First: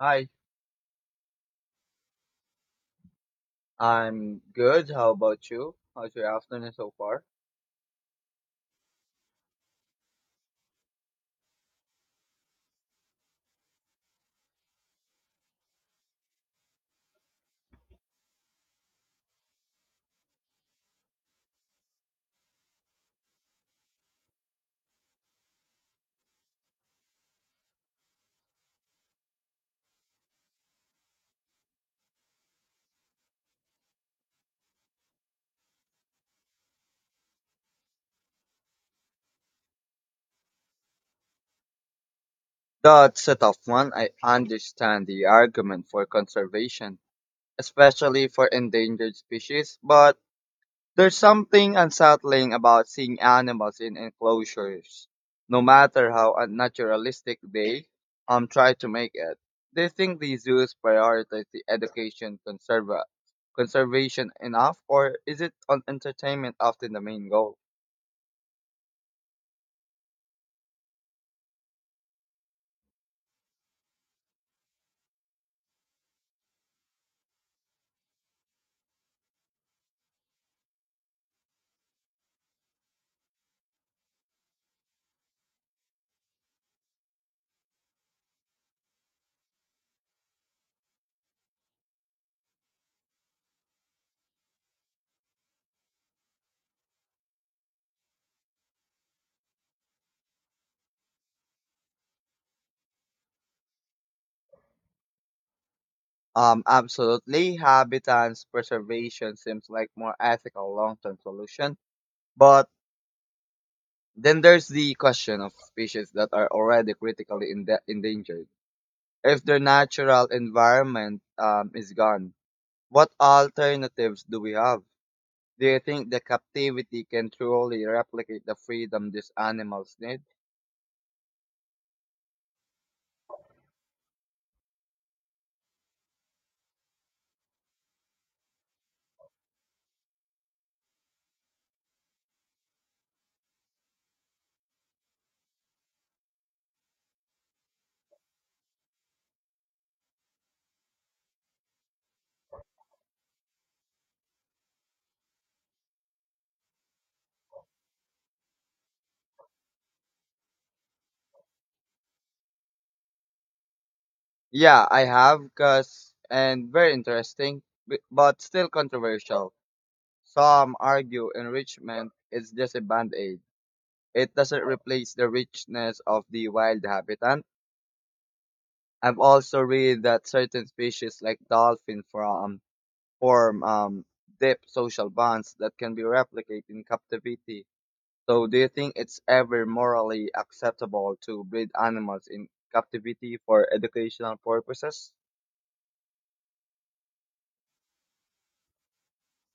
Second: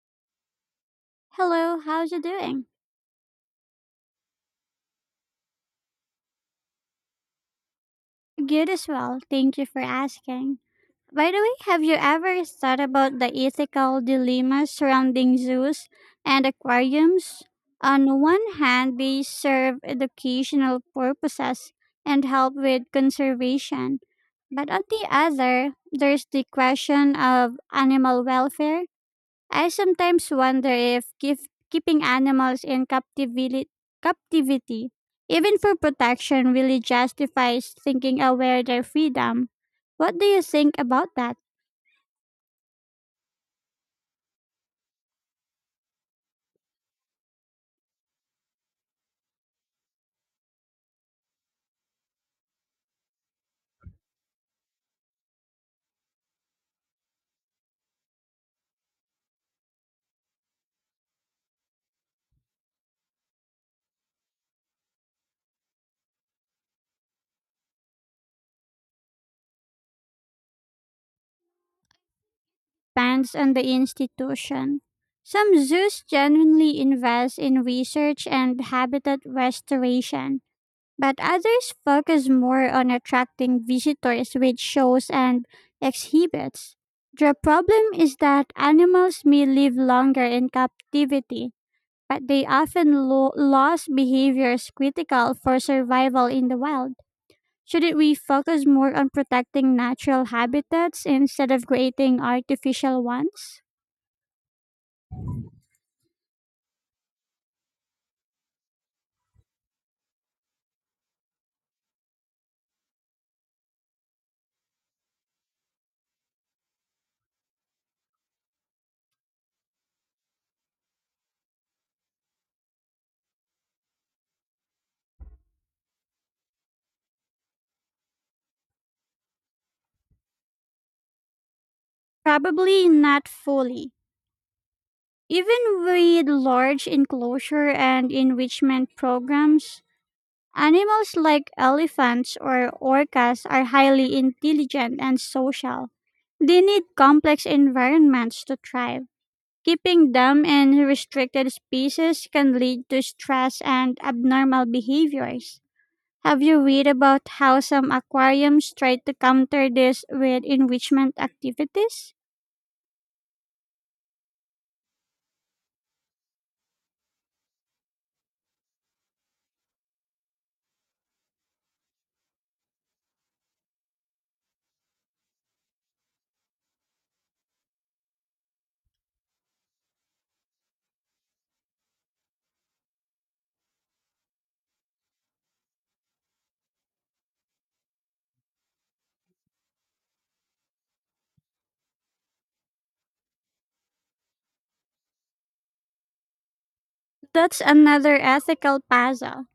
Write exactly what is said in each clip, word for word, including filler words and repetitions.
Hi, Hello, how's you doing? I'm good. How about you? How's your afternoon so far? Good as well. Thank you for asking. By the way, have you ever thought about the ethical dilemmas surrounding zoos and aquariums? On one hand, they serve educational purposes and help with conservation. But on the other, there's the question of animal welfare. I sometimes wonder if keep, keeping animals in captivity, captivity, even for protection, really justifies thinking aware their freedom. What do you think about that? That's a tough one. I understand the argument for conservation, especially for endangered species, but there's something unsettling about seeing animals in enclosures, no matter how unnaturalistic they um try to make it. They think the zoos prioritize the education conserva conservation enough, or is it on entertainment often the main goal? Depends on the institution. Some zoos genuinely invest in research and habitat restoration, but others focus more on attracting visitors with shows and exhibits. The problem is that animals may live longer in captivity, but they often lo- lose behaviors critical for survival in the wild. Shouldn't we focus more on protecting natural habitats instead of creating artificial ones? Um, absolutely. Habitats preservation seems like more ethical long-term solution. But then there's the question of species that are already critically ende- endangered. If their natural environment um, is gone, what alternatives do we have? Do you think the captivity can truly replicate the freedom these animals need? Probably not fully. Even with large enclosure and enrichment programs, animals like elephants or orcas are highly intelligent and social. They need complex environments to thrive. Keeping them in restricted species can lead to stress and abnormal behaviors. Have you read about how some aquariums try to counter this with enrichment activities? Yeah, I have, cause and very interesting, b- but still controversial. Some argue enrichment is just a band-aid. It doesn't replace the richness of the wild habitat. I've also read that certain species like dolphin from, form um, deep social bonds that can be replicated in captivity. So do you think it's ever morally acceptable to breed animals in captivity for educational purposes? That's another ethical puzzle.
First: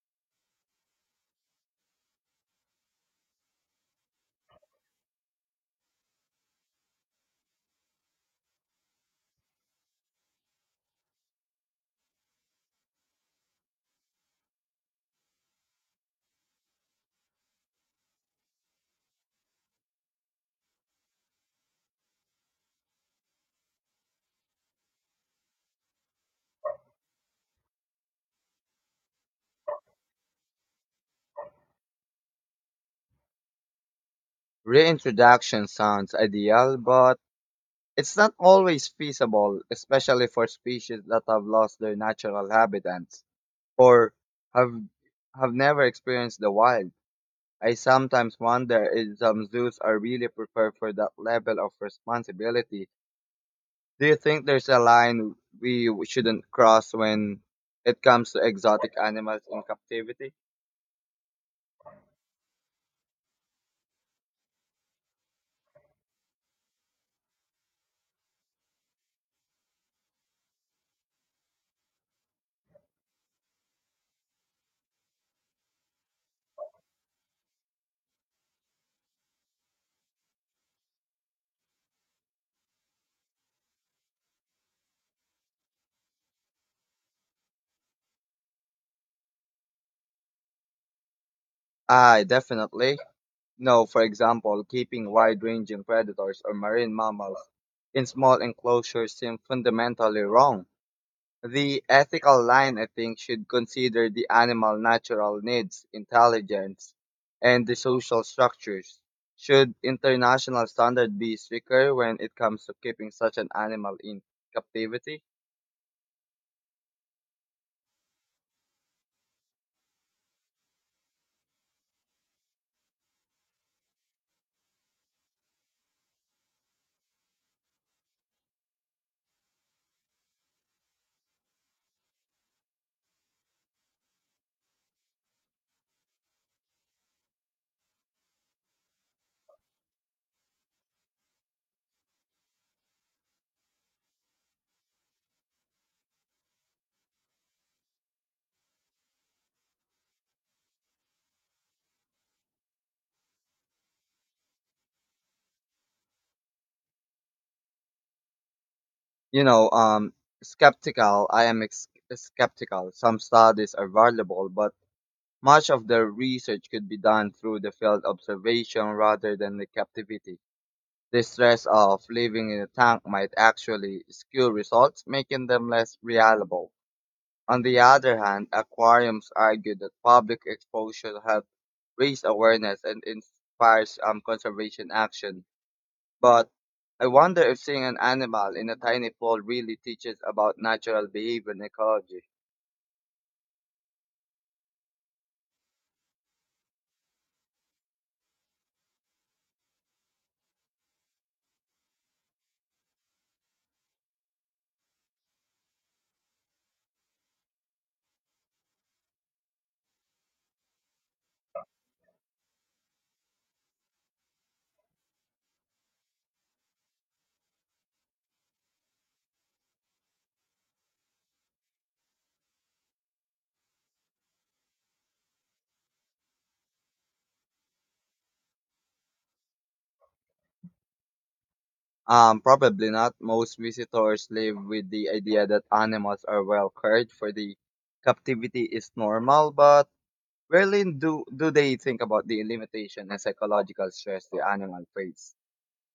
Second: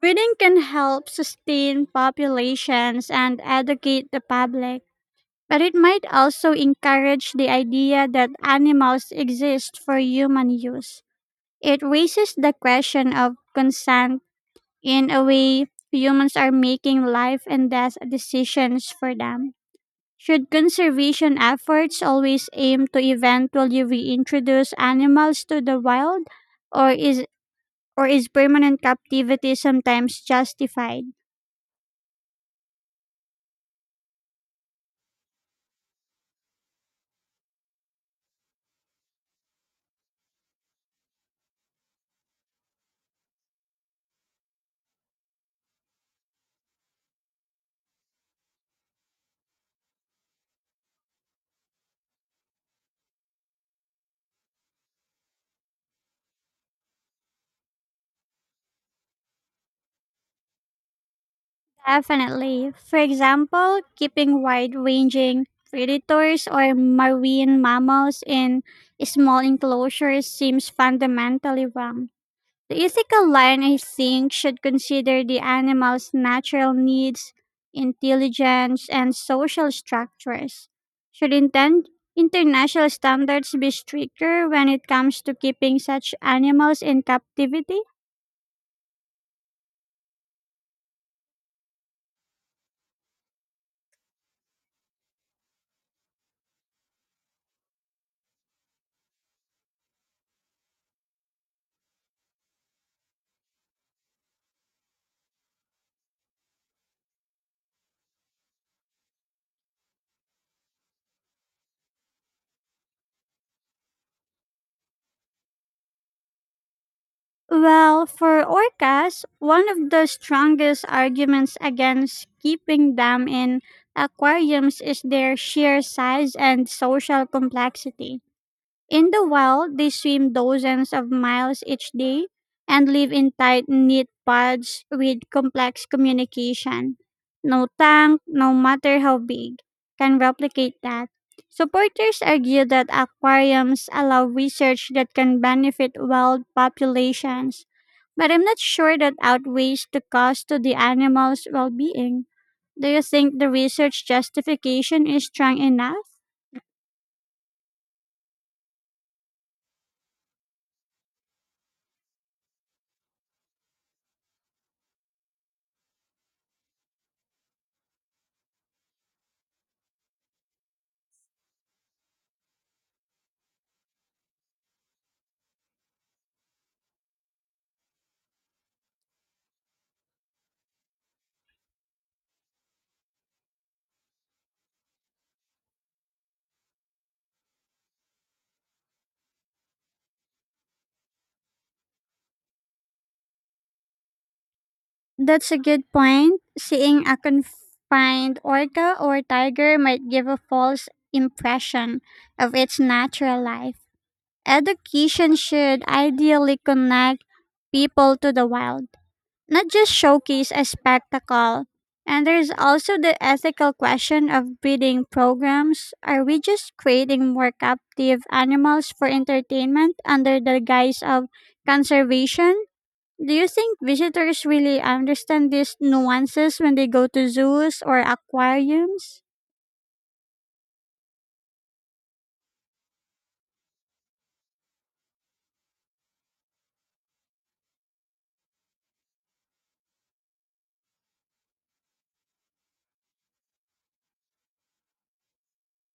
Breeding can help sustain populations and educate the public. But it might also encourage the idea that animals exist for human use. It raises the question of consent, in a way humans are making life and death decisions for them. Should conservation efforts always aim to eventually reintroduce animals to the wild, or is or is permanent captivity sometimes justified? Reintroduction sounds ideal, but it's not always feasible, especially for species that have lost their natural habitats or have have never experienced the wild. I sometimes wonder if some zoos are really prepared for that level of responsibility. Do you think there's a line we shouldn't cross when it comes to exotic animals in captivity? Definitely. For example, keeping wide ranging predators or marine mammals in small enclosures seems fundamentally wrong. The ethical line, I think, should consider the animal's natural needs, intelligence, and social structures. Should intend international standards be stricter when it comes to keeping such animals in captivity? Ah, definitely. No, for example, keeping wide-ranging predators or marine mammals in small enclosures seems fundamentally wrong. The ethical line, I think, should consider the animal natural needs, intelligence, and the social structures. Should international standard be stricter when it comes to keeping such an animal in captivity? Well, for orcas, one of the strongest arguments against keeping them in aquariums is their sheer size and social complexity. In the wild, they swim dozens of miles each day and live in tight knit pods with complex communication. No tank, no matter how big, can replicate that. Supporters argue that aquariums allow research that can benefit wild populations, but I'm not sure that outweighs the cost to the animals' well being. Do you think the research justification is strong enough? You know, um, skeptical. I am ex- skeptical. Some studies are valuable, but much of the research could be done through the field observation rather than the captivity. The stress of living in a tank might actually skew results, making them less reliable. On the other hand, aquariums argue that public exposure helps raise awareness and inspires um, conservation action. But I wonder if seeing an animal in a tiny pool really teaches about natural behavior and ecology. That's a good point. Seeing a confined orca or tiger might give a false impression of its natural life. Education should ideally connect people to the wild, not just showcase a spectacle. And there's also the ethical question of breeding programs. Are we just creating more captive animals for entertainment under the guise of conservation? Do you think visitors really understand these nuances when they go to zoos or aquariums? Um, probably not. Most visitors live with the idea that animals are well cared for. The captivity is normal, but rarely do, do they think about the limitation and psychological stress the animal face.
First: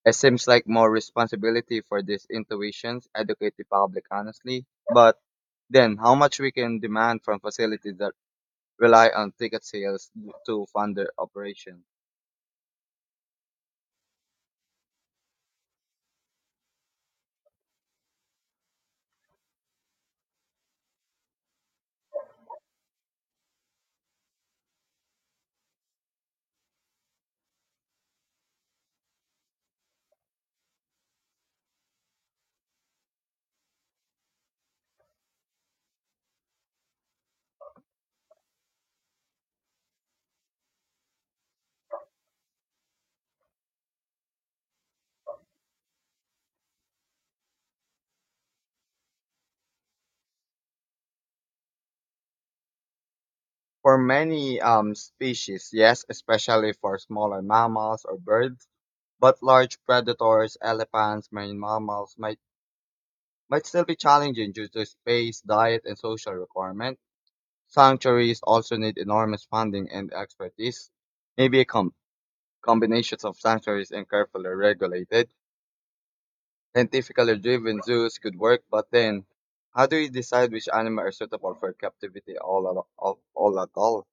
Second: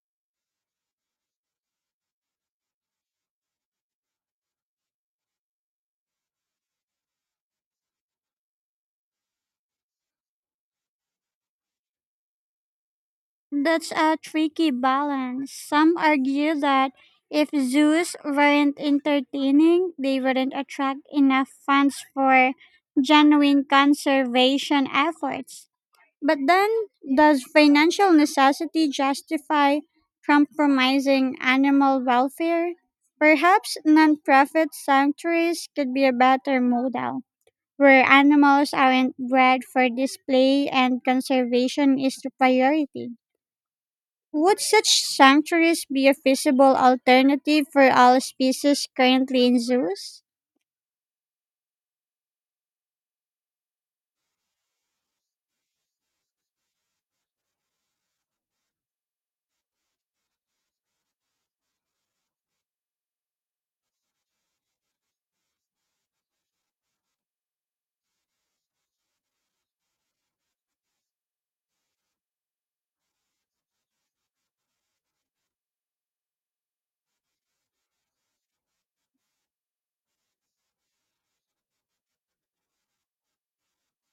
It seems like more responsibility for these intuitions educate the public honestly, but then how much we can demand from facilities that rely on ticket sales to fund their operation. That's a tricky balance. Some argue that if zoos weren't entertaining, they wouldn't attract enough funds for genuine conservation efforts. But then, does financial necessity justify compromising animal welfare? Perhaps non-profit sanctuaries could be a better model, where animals aren't bred for display and conservation is the priority. Would such sanctuaries be a feasible alternative for all species currently in zoos? For many um, species, yes, especially for smaller mammals or birds, but large predators, elephants, marine mammals might, might still be challenging due to space, diet, and social requirements. Sanctuaries also need enormous funding and expertise. Maybe a com- Combination of sanctuaries and carefully regulated, scientifically driven zoos could work, but then how do you decide which animals are suitable for captivity all, al- all, all at all?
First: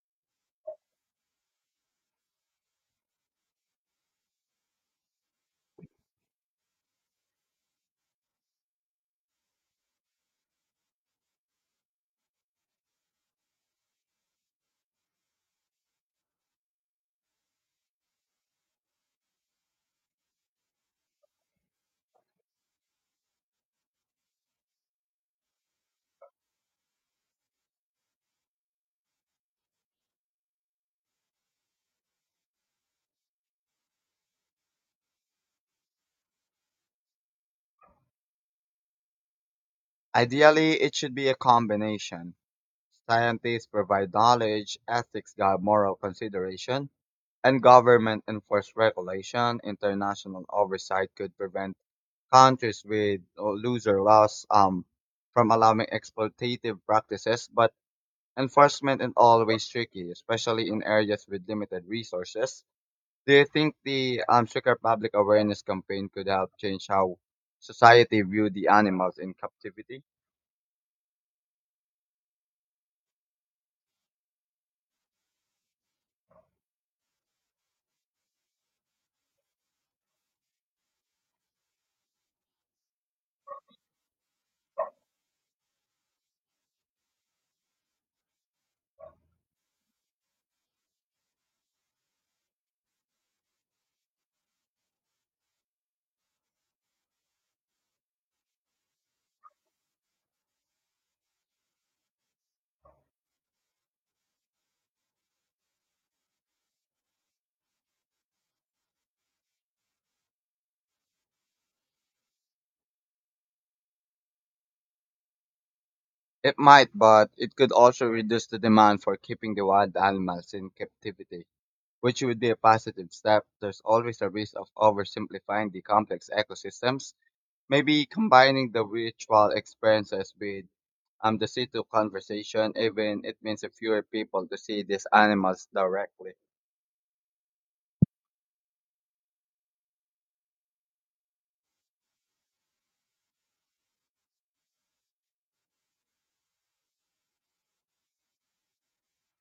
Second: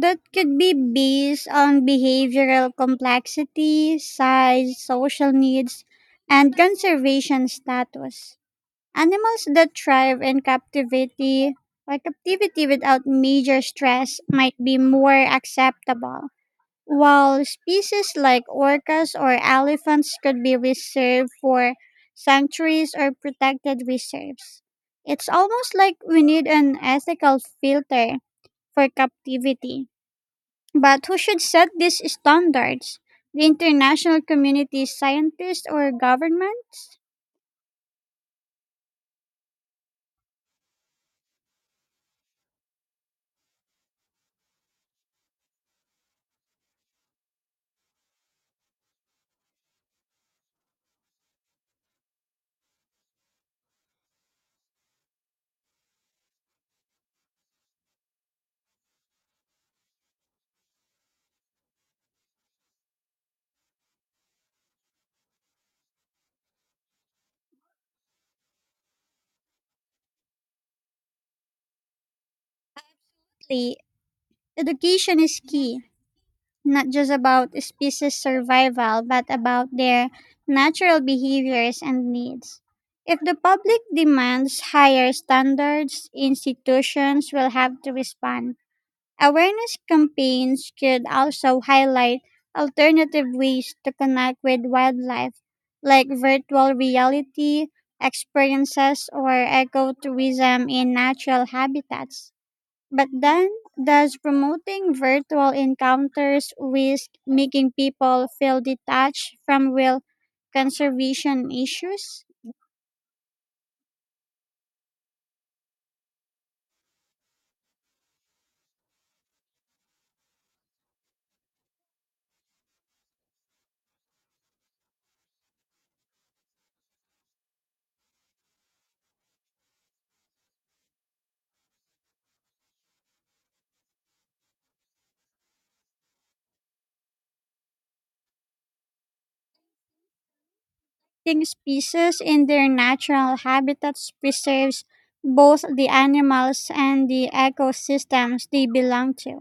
That could be based on behavioral complexity, size, social needs, and conservation status. Animals that thrive in captivity or captivity without major stress might be more acceptable, while species like orcas or elephants could be reserved for sanctuaries or protected reserves. It's almost like we need an ethical filter for captivity. But who should set these standards? The international community, scientists, or governments? Ideally, it should be a combination. Scientists provide knowledge, ethics guide moral consideration, and government enforce regulation. International oversight could prevent countries with uh, looser laws um, from allowing exploitative practices, but enforcement is always tricky, especially in areas with limited resources. Do you think the um, stricter public awareness campaign could help change how society view the animals in captivity? Lastly, education is key, not just about species survival, but about their natural behaviors and needs. If the public demands higher standards, institutions will have to respond. Awareness campaigns could also highlight alternative ways to connect with wildlife, like virtual reality experiences or ecotourism in natural habitats. But then, does promoting virtual encounters risk making people feel detached from real conservation issues? It might, but it could also reduce the demand for keeping the wild animals in captivity, which would be a positive step. There's always a risk of oversimplifying the complex ecosystems. Maybe combining the virtual experiences with um, the city conversation, even it means a fewer people to see these animals directly. Think species in their natural habitats preserves both the animals and the ecosystems they belong to.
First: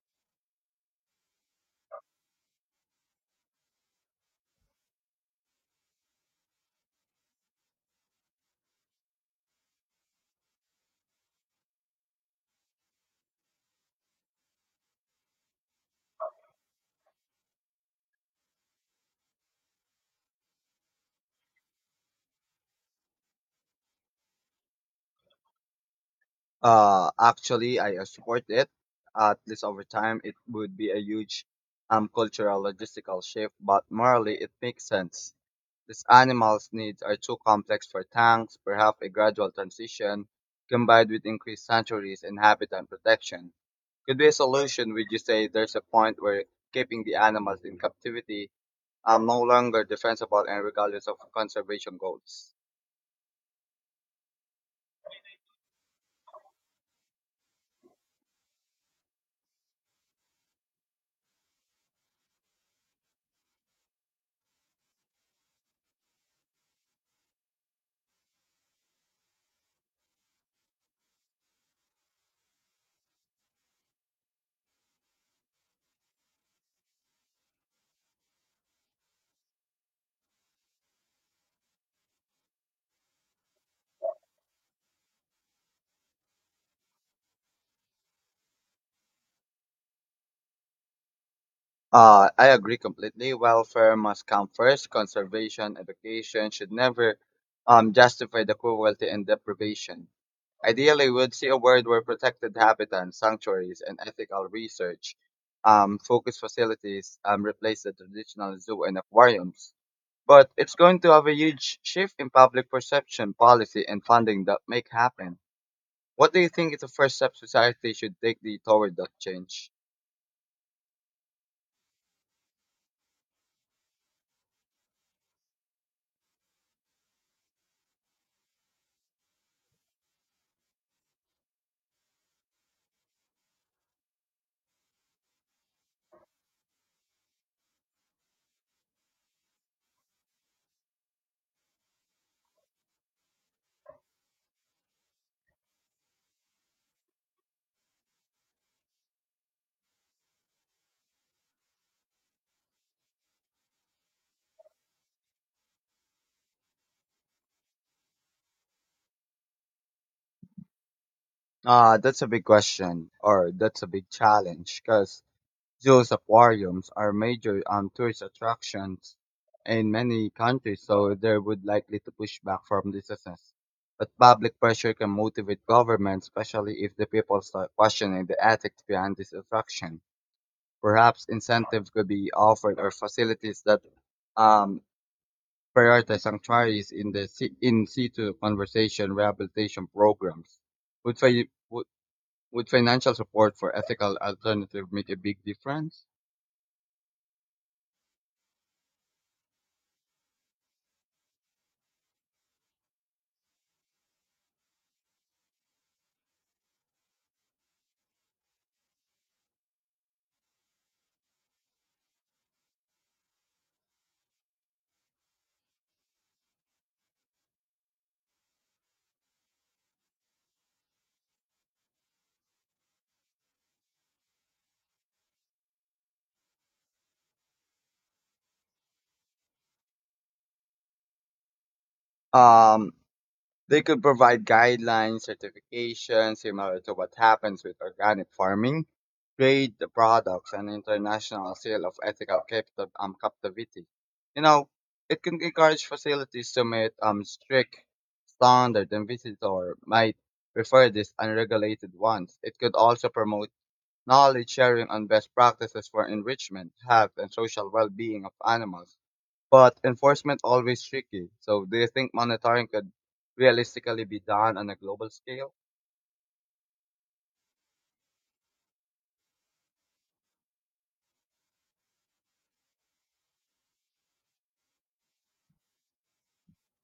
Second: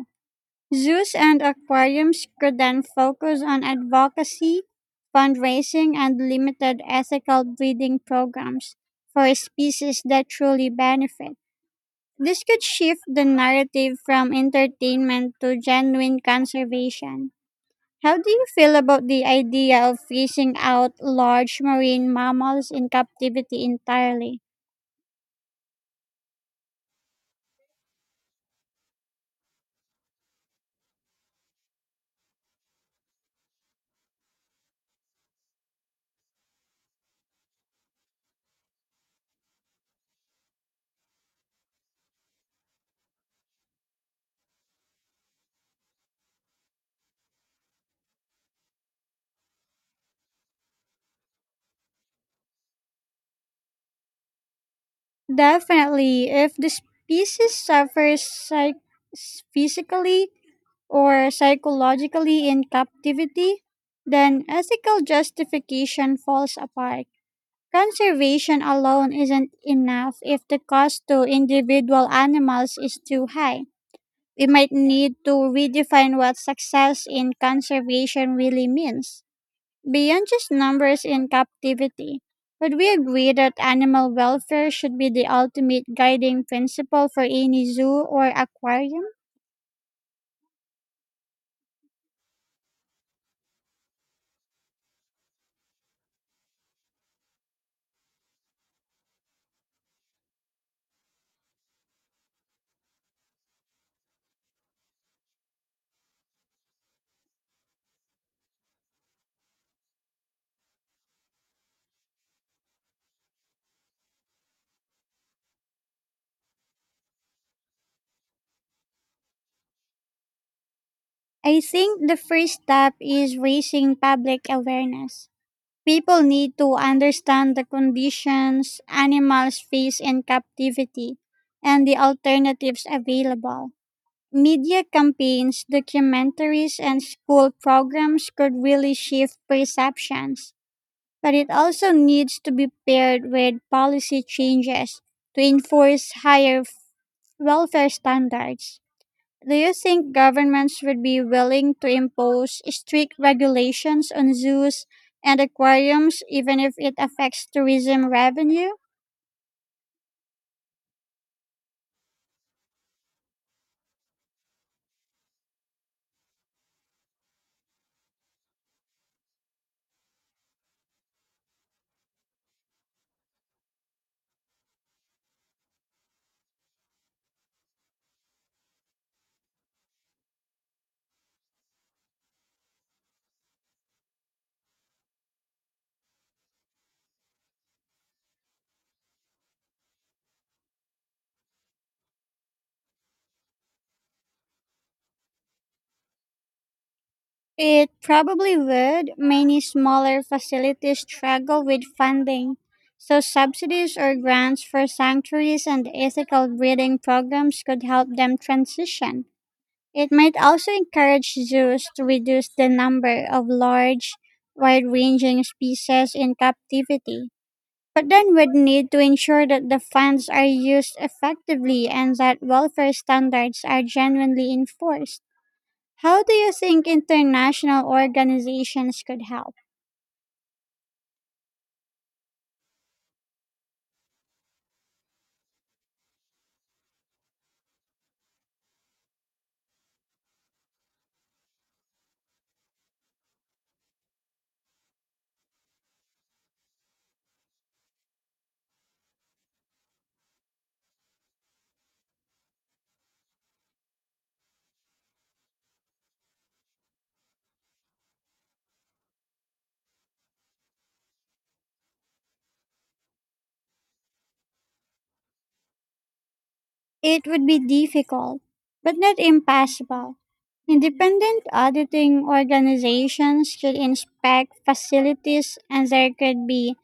Zoos and aquariums could then focus on advocacy, fundraising, and limited ethical breeding programs for species that truly benefit. This could shift the narrative from entertainment to genuine conservation. How do you feel about the idea of phasing out large marine mammals in captivity entirely? Uh, actually, I uh, support it. At least over time, it would be a huge um, cultural logistical shift, but morally, it makes sense. These animals' needs are too complex for tanks, perhaps a gradual transition combined with increased sanctuaries and habitat protection could be a solution. Would you say there's a point where keeping the animals in captivity are no longer defensible and regardless of conservation goals? Definitely, if the species suffers psych- physically or psychologically in captivity, then ethical justification falls apart. Conservation alone isn't enough if the cost to individual animals is too high. We might need to redefine what success in conservation really means, beyond just numbers in captivity. Would we agree that animal welfare should be the ultimate guiding principle for any zoo or aquarium? Uh, I agree completely. Welfare must come first. Conservation, education should never um, justify the cruelty and deprivation. Ideally, we'd see a world where protected habitats, sanctuaries, and ethical research um, focus facilities um, replace the traditional zoo and aquariums. But it's going to have a huge shift in public perception, policy, and funding that make happen. What do you think is the first step society should take the, toward that change? I think the first step is raising public awareness. People need to understand the conditions animals face in captivity and the alternatives available. Media campaigns, documentaries, and school programs could really shift perceptions, but it also needs to be paired with policy changes to enforce higher f- welfare standards. Do you think governments would be willing to impose strict regulations on zoos and aquariums even if it affects tourism revenue? Ah, that's a big question, or that's a big challenge, because zoos, aquariums are major um, tourist attractions in many countries, so they would likely to push back from businesses. But public pressure can motivate governments, especially if the people start questioning the ethics behind this attraction. Perhaps incentives could be offered or facilities that um, prioritize sanctuaries in the si- in situ conservation rehabilitation programs. Would, fi- would, would financial support for ethical alternative make a big difference? It probably would. Many smaller facilities struggle with funding, so subsidies or grants for sanctuaries and ethical breeding programs could help them transition. It might also encourage zoos to reduce the number of large, wide ranging species in captivity, but then would need to ensure that the funds are used effectively and that welfare standards are genuinely enforced. How do you think international organizations could help? Um, They could provide guidelines, certifications, similar to what happens with organic farming, trade the products, and international sale of ethical captive, um, captivity. You know, it can encourage facilities to meet um, strict standards, and visitor might prefer these unregulated ones. It could also promote knowledge sharing on best practices for enrichment, health, and social well-being of animals, but enforcement always tricky. So do you think monitoring could realistically be done on a global scale? It would be difficult, but not impossible. Independent auditing organizations could inspect facilities and there could be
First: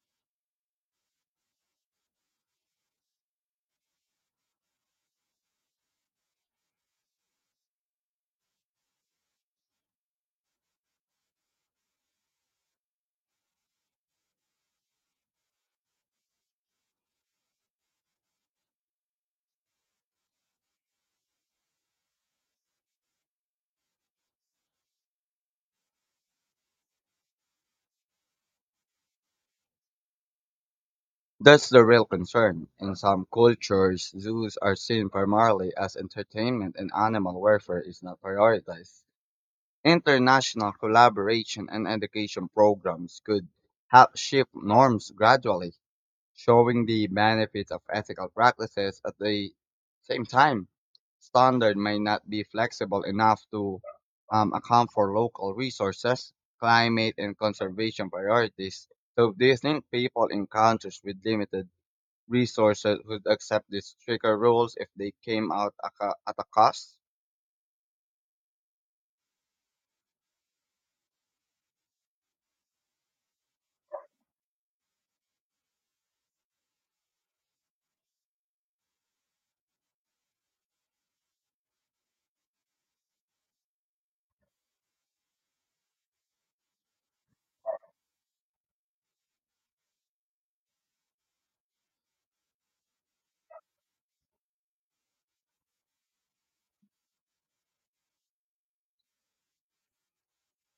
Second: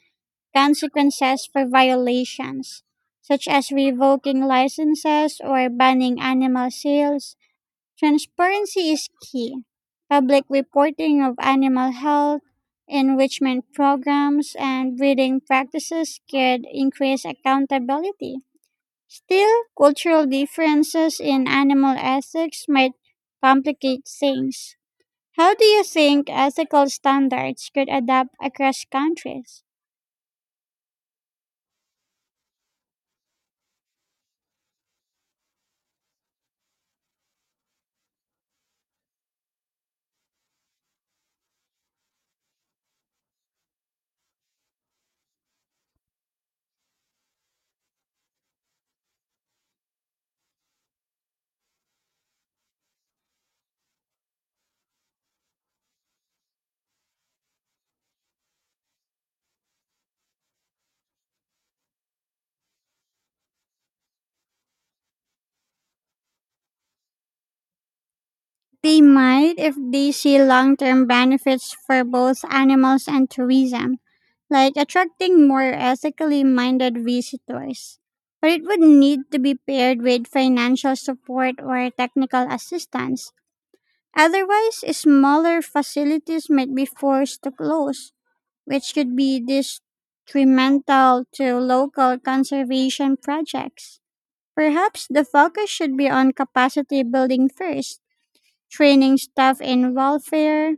consequences for violations, such as revoking licenses or banning animal sales. Transparency is key. Public reporting of animal health, enrichment programs, and breeding practices could increase accountability. Still, cultural differences in animal ethics might complicate things. How do you think ethical standards could adapt across countries? That's the real concern. In some cultures, zoos are seen primarily as entertainment and animal welfare is not prioritized. International collaboration and education programs could help shift norms gradually, showing the benefits of ethical practices at the same time. Standard may not be flexible enough to um, account for local resources, climate, and conservation priorities. So, do you think people in countries with limited resources would accept these stricter rules if they came out a co- at a cost? They might if they see long term benefits for both animals and tourism, like attracting more ethically minded visitors. But it would need to be paired with financial support or technical assistance. Otherwise, smaller facilities might be forced to close, which could be detrimental to local conservation projects. Perhaps the focus should be on capacity building first, training staff in welfare,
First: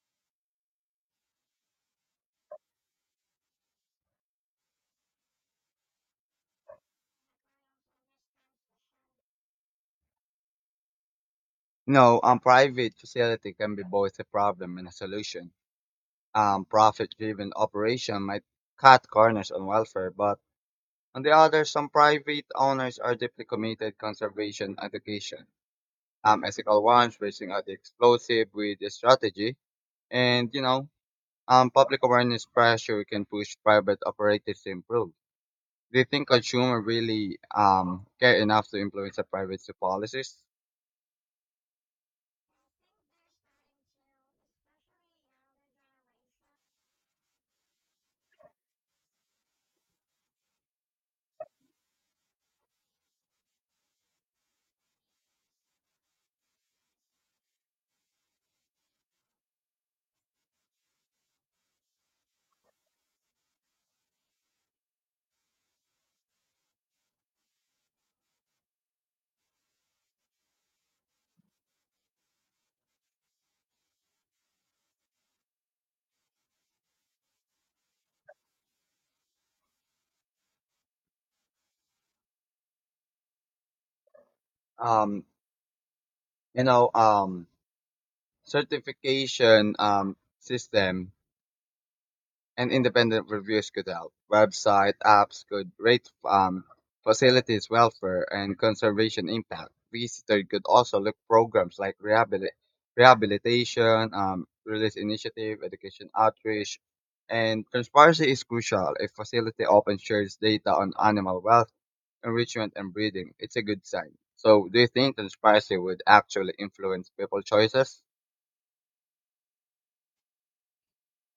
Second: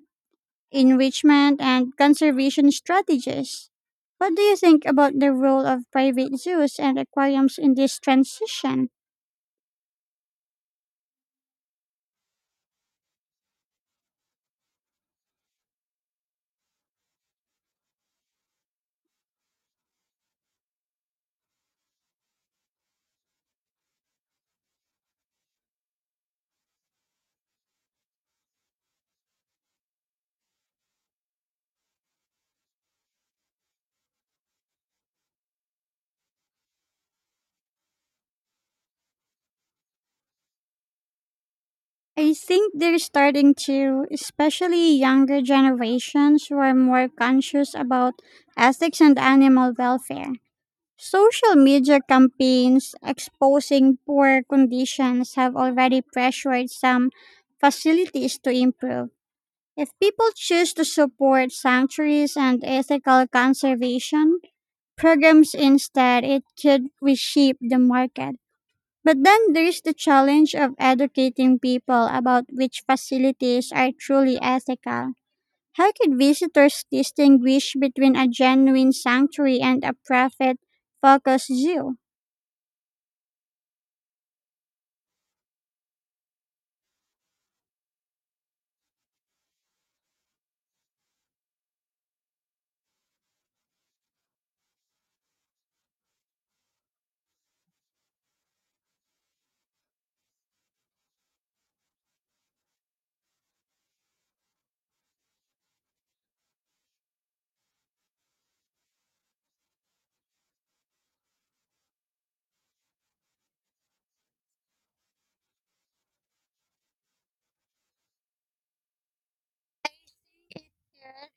enrichment, and conservation strategies. What do you think about the role of private zoos and aquariums in this transition? No, um, private facility can be both a problem and a solution. Um, profit-driven operation might cut corners on welfare, but on the other, some private owners are deeply committed conservation education. Um, ethical ones reaching out the explosive with the strategy, and you know, um, public awareness pressure can push private operators to improve. Do you think consumer really um care enough to influence the privacy policies? I think they're starting to, especially younger generations who are more conscious about ethics and animal welfare. Social media campaigns exposing poor conditions have already pressured some facilities to improve. If people choose to support sanctuaries and ethical conservation programs instead, it could reshape the market. But then there's the challenge of educating people about which facilities are truly ethical. How could visitors distinguish between a genuine sanctuary and a profit focused zoo? Um, you know, um, certification um system and independent reviews could help. Website apps could rate um, facilities' welfare and conservation impact. Visitor could also look programs like rehabilit- rehabilitation, um, release initiative, education outreach, and transparency is crucial. If facility open shares data on animal wealth, enrichment, and breeding, it's a good sign. So, do you think transparency would actually influence people's choices?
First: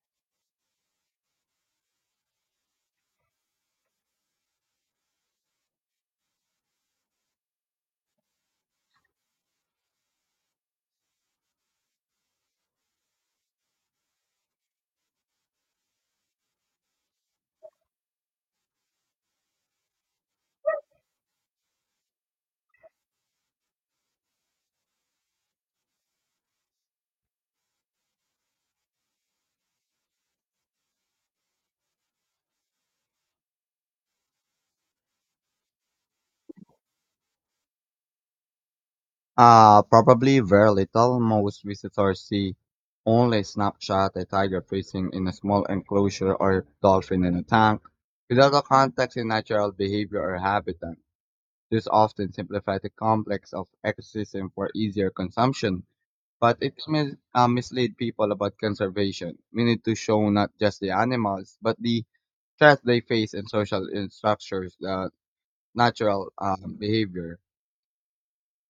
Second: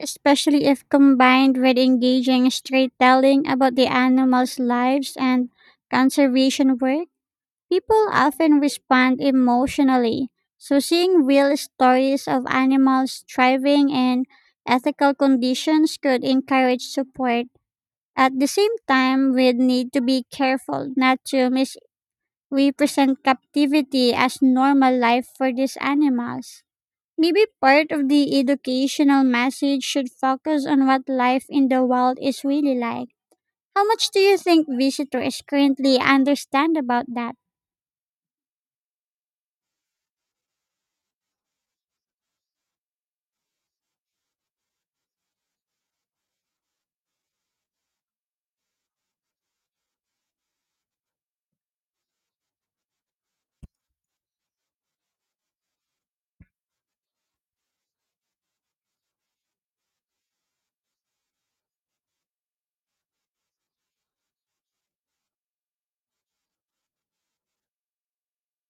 Especially if combined with engaging storytelling about the animals' lives and conservation work? People often respond emotionally, so seeing real stories of animals thriving in ethical conditions could encourage support. At the same time, we need to be careful not to misrepresent captivity as normal life for these animals. Maybe part of the educational message should focus on what life in the wild is really like. How much do you think visitors currently understand about that? Uh, probably very little. Most visitors see only a snapshot, a tiger freezing in a small enclosure or dolphin in a tank, without a context in natural behavior or habitat. This often simplifies the complex of ecosystem for easier consumption, but it mis- uh, mislead people about conservation. We need to show not just the animals, but the threats they face and social uh, structures, the natural um, behavior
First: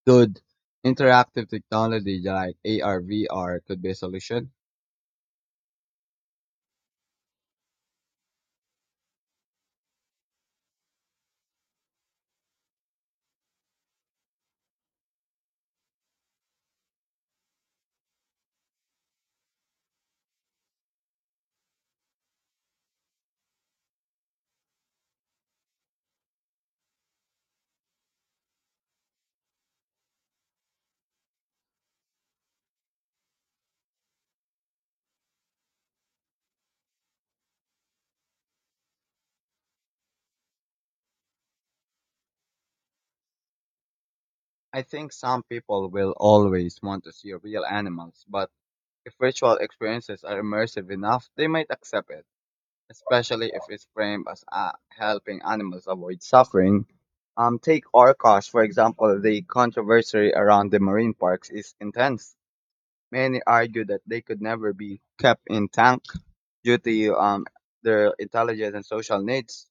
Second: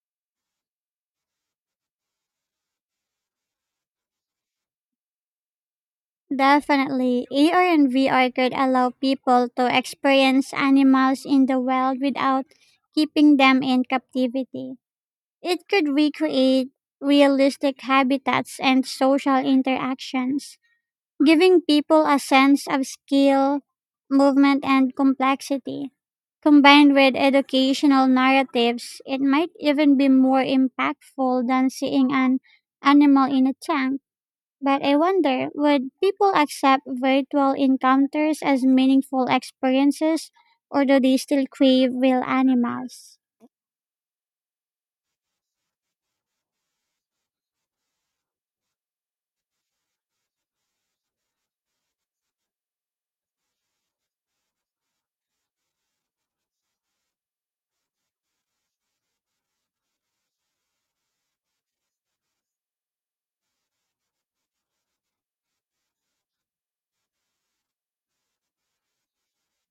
good interactive technology like A R, V R could be a solution. Definitely, A R and V R could allow people to experience animals in the wild without keeping them in captivity. It could recreate realistic habitats and social interactions, giving people a sense of skill, movement, and complexity. Combined with educational narratives, it might even be more impactful than seeing an animal in a tank, but I wonder would people accept virtual encounters as meaningful experiences, or do they still crave real animals? I think some people will always want to see real animals, but if virtual experiences are immersive enough, they might accept it, especially if it's framed as uh, helping animals avoid suffering. Um, take Orcas, for example, the controversy around the marine parks is intense. Many argue that they could never be kept in tank due to um, their intelligence and social needs.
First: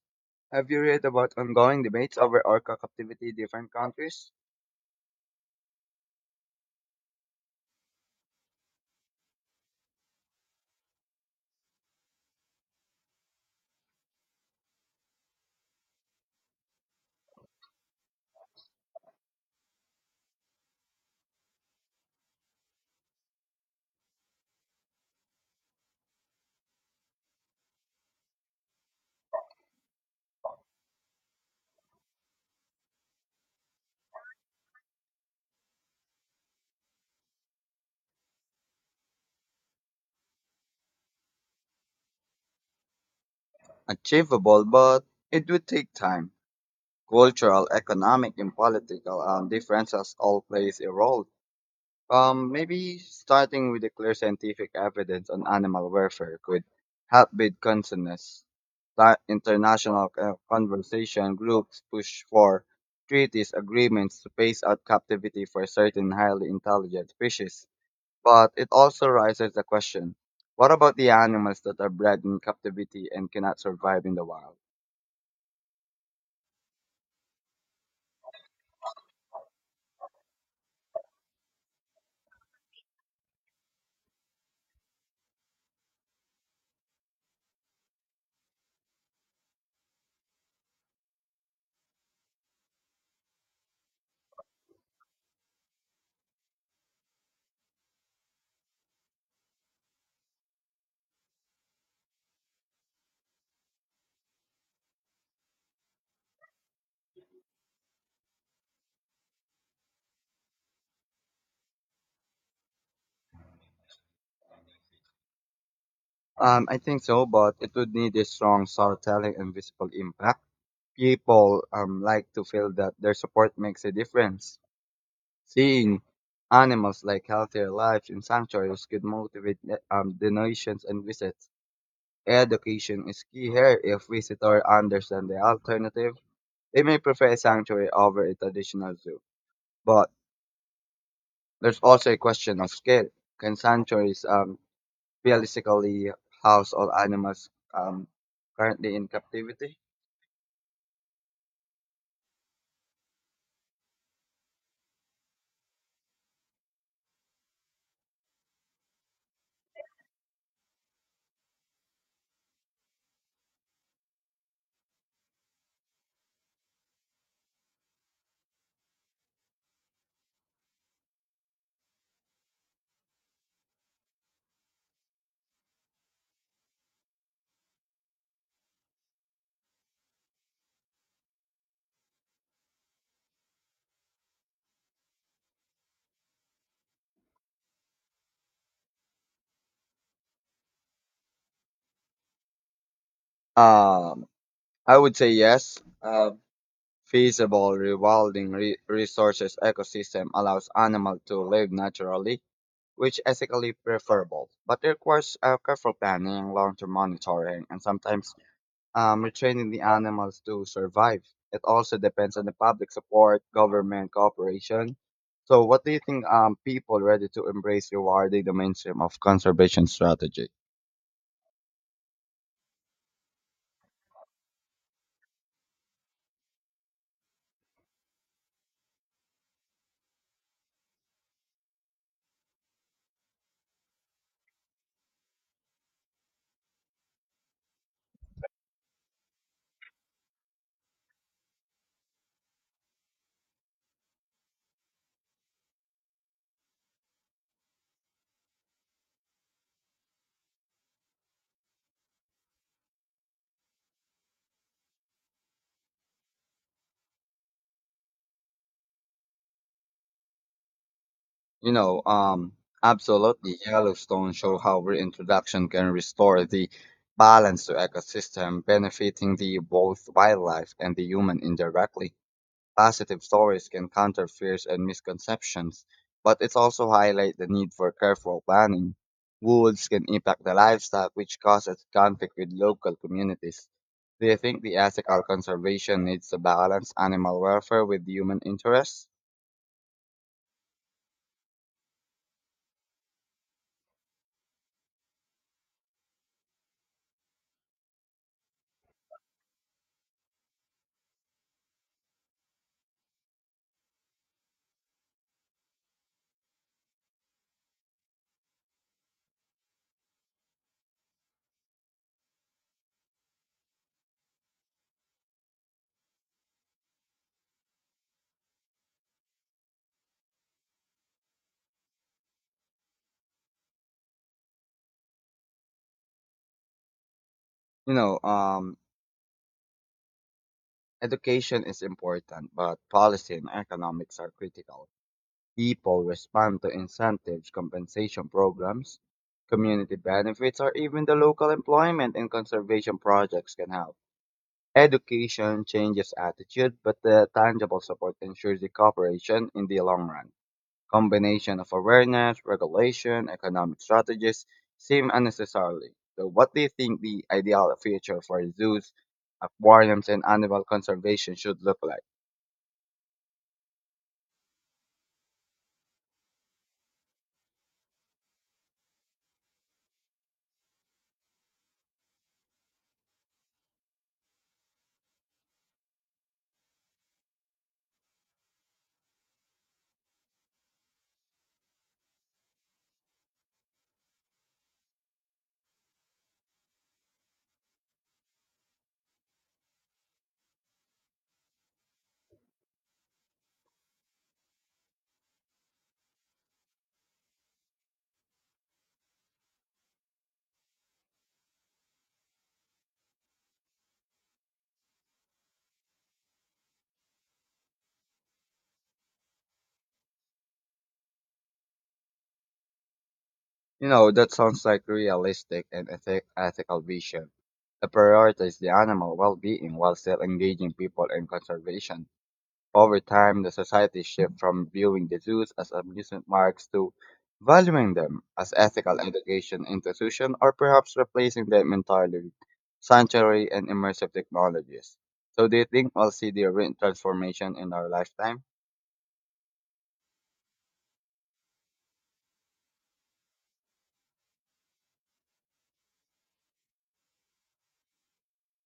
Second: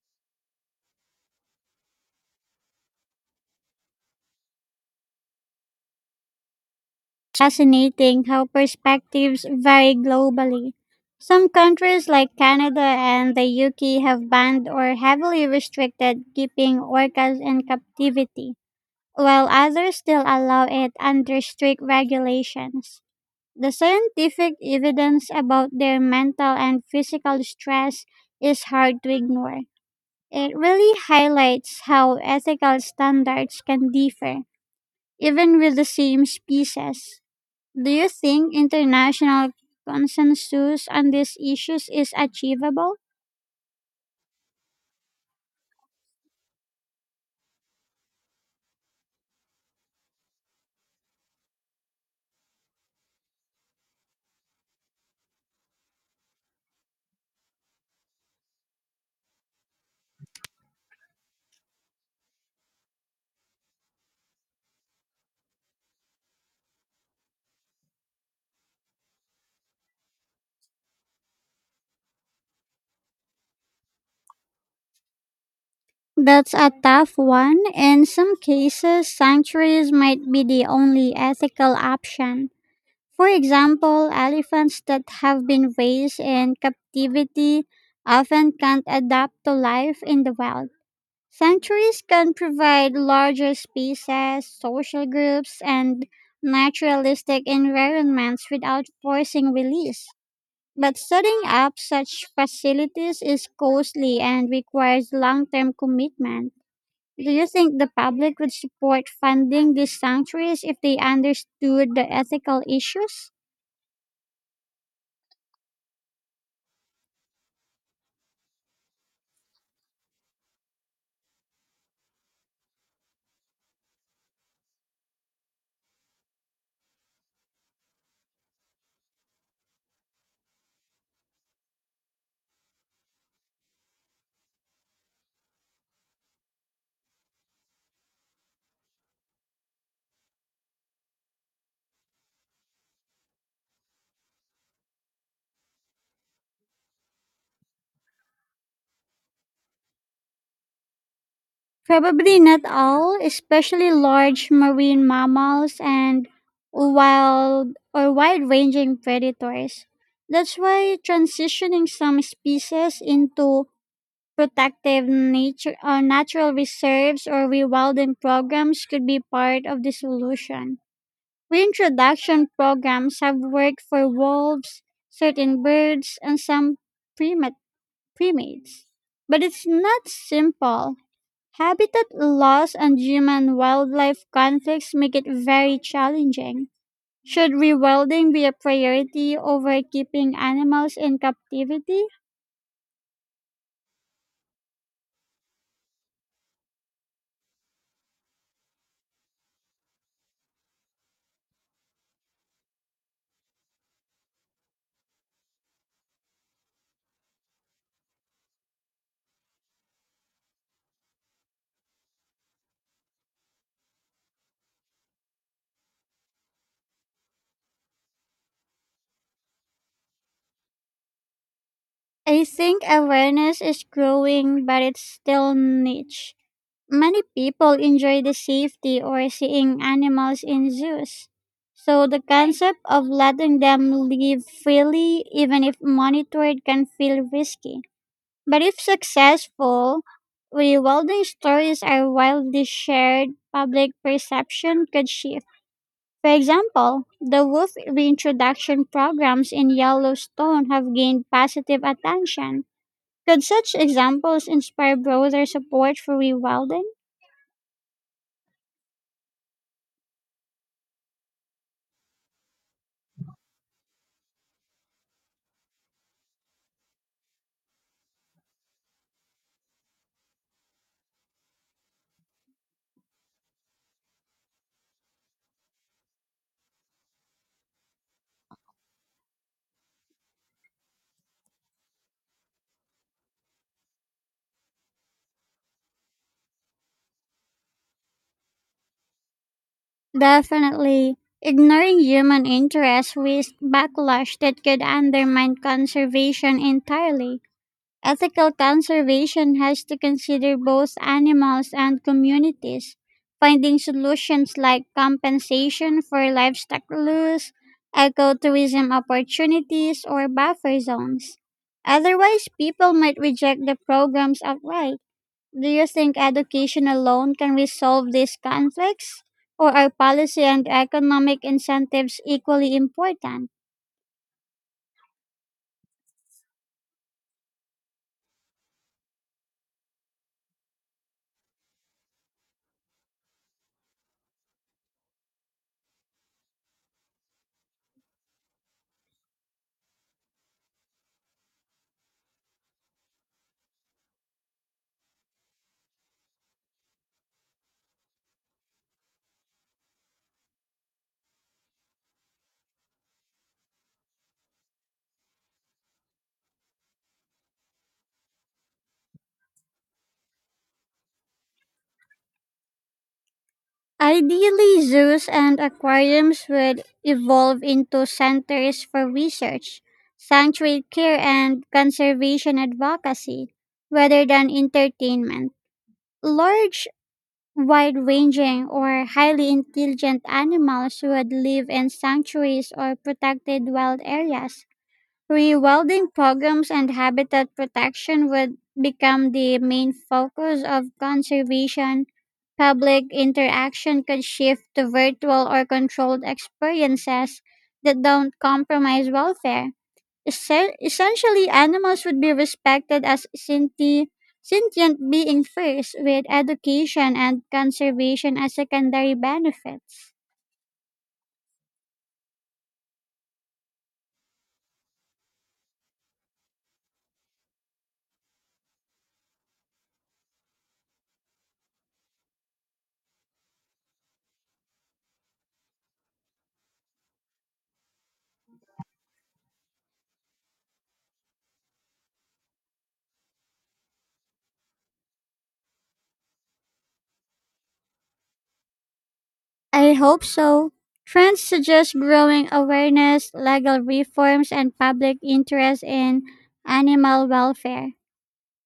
Have you read about ongoing debates over orca captivity in different countries? Fascinating how perspectives vary globally. Some countries like Canada and the U K have banned or heavily restricted keeping orcas in captivity, while others still allow it under strict regulations. The scientific evidence about their mental and physical stress is hard to ignore. It really highlights how ethical standards can differ, even with the same species. Do you think international consensus on these issues is achievable? Achievable, but it would take time. Cultural, economic, and political um, differences all plays a role. Um, maybe starting with the clear scientific evidence on animal welfare could help build consensus. That international uh, conversation groups push for treaties agreements to phase out captivity for certain highly intelligent species. But it also raises the question, what about the animals that are bred in captivity and cannot survive in the wild? That's a tough one. In some cases, sanctuaries might be the only ethical option. For example, elephants that have been raised in captivity often can't adapt to life in the wild. Sanctuaries can provide larger spaces, social groups, and naturalistic environments without forcing release. But setting up such facilities is costly and requires long term commitment. Do you think the public would support funding these sanctuaries if they understood the ethical issues? Um, I think so, but it would need a strong storytelling and visible impact. People um, like to feel that their support makes a difference. Seeing animals like healthier lives in sanctuaries could motivate eh, um, donations and visits. Education is key here. If visitors understand the alternative, they may prefer a sanctuary over a traditional zoo. But there's also a question of scale. Can sanctuaries um, realistically house all animals um, currently in captivity? Probably not all, especially large marine mammals and wild or wide ranging predators. That's why transitioning some species into protective nature or natural reserves or rewilding programs could be part of the solution. Reintroduction programs have worked for wolves, certain birds, and some primate, primates. But it's not simple. Habitat loss and human wildlife conflicts make it very challenging. Should rewilding be a priority over keeping animals in captivity? Um, I would say yes. Uh, feasible rewilding re- resources ecosystem allows animals to live naturally, which ethically preferable, but it requires uh, careful planning, long-term monitoring, and sometimes um, retraining the animals to survive. It also depends on the public support, government cooperation. So, what do you think um, people ready to embrace rewarding the mainstream of conservation strategy? I think awareness is growing, but it's still niche. Many people enjoy the safety or seeing animals in zoos, so the concept of letting them live freely, even if monitored, can feel risky. But if successful, rewilding stories are widely shared, public perception could shift. For example, the wolf reintroduction programs in Yellowstone have gained positive attention. Could such examples inspire broader support for rewilding? You know, um, absolutely, Yellowstone show how reintroduction can restore the balance to ecosystem, benefiting the both wildlife and the human indirectly. Positive stories can counter fears and misconceptions, but it also highlight the need for careful planning. Wolves can impact the livestock, which causes conflict with local communities. Do you think the ethical conservation needs to balance animal welfare with human interests? Definitely. Ignoring human interest risks backlash that could undermine conservation entirely. Ethical conservation has to consider both animals and communities, finding solutions like compensation for livestock loss, ecotourism opportunities, or buffer zones. Otherwise, people might reject the programs outright. Do you think education alone can resolve these conflicts? Or are policy and economic incentives equally important? You know, um, education is important, but policy and economics are critical. People respond to incentives, compensation programs, community benefits, or even the local employment and conservation projects can help. Education changes attitude, but the tangible support ensures the cooperation in the long run. Combination of awareness, regulation, economic strategies seem unnecessarily. So, what do you think the ideal future for zoos, aquariums, and animal conservation should look like? Ideally, zoos and aquariums would evolve into centers for research, sanctuary care, and conservation advocacy, rather than entertainment. Large, wide ranging, or highly intelligent animals would live in sanctuaries or protected wild areas. Rewilding programs and habitat protection would become the main focus of conservation. Public interaction could shift to virtual or controlled experiences that don't compromise welfare. Essen- Essentially, animals would be respected as senti- sentient beings first, with education and conservation as secondary benefits. You know, that sounds like realistic and ethi- ethical vision. It prioritizes the animal well-being while still engaging people in conservation. Over time, the society shifts from viewing the zoos as amusement parks to valuing them as ethical education institution or perhaps replacing them entirely with sanctuary and immersive technologies. So do you think we'll see the re- transformation in our lifetime? I hope so. Trends suggest growing awareness, legal reforms, and public interest in animal welfare.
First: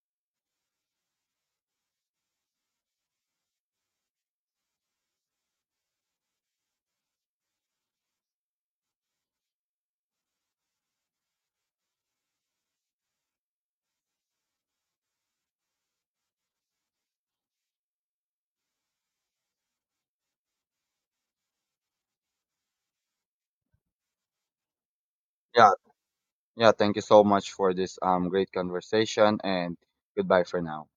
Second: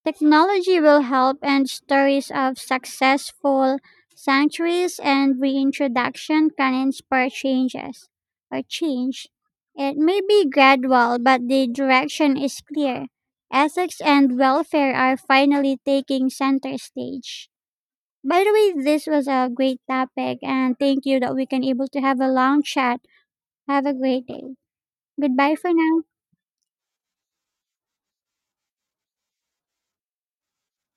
Technology will help, and stories of successful sanctuaries and reintroduction can inspire changes or change. It may be gradual, but the direction is clear. Ethics and welfare are finally taking center stage. By the way, this was a great topic and thank you that we can able to have a long chat. Have a great day. Goodbye for Yeah, now. yeah, thank you so much for this um great conversation and goodbye for now.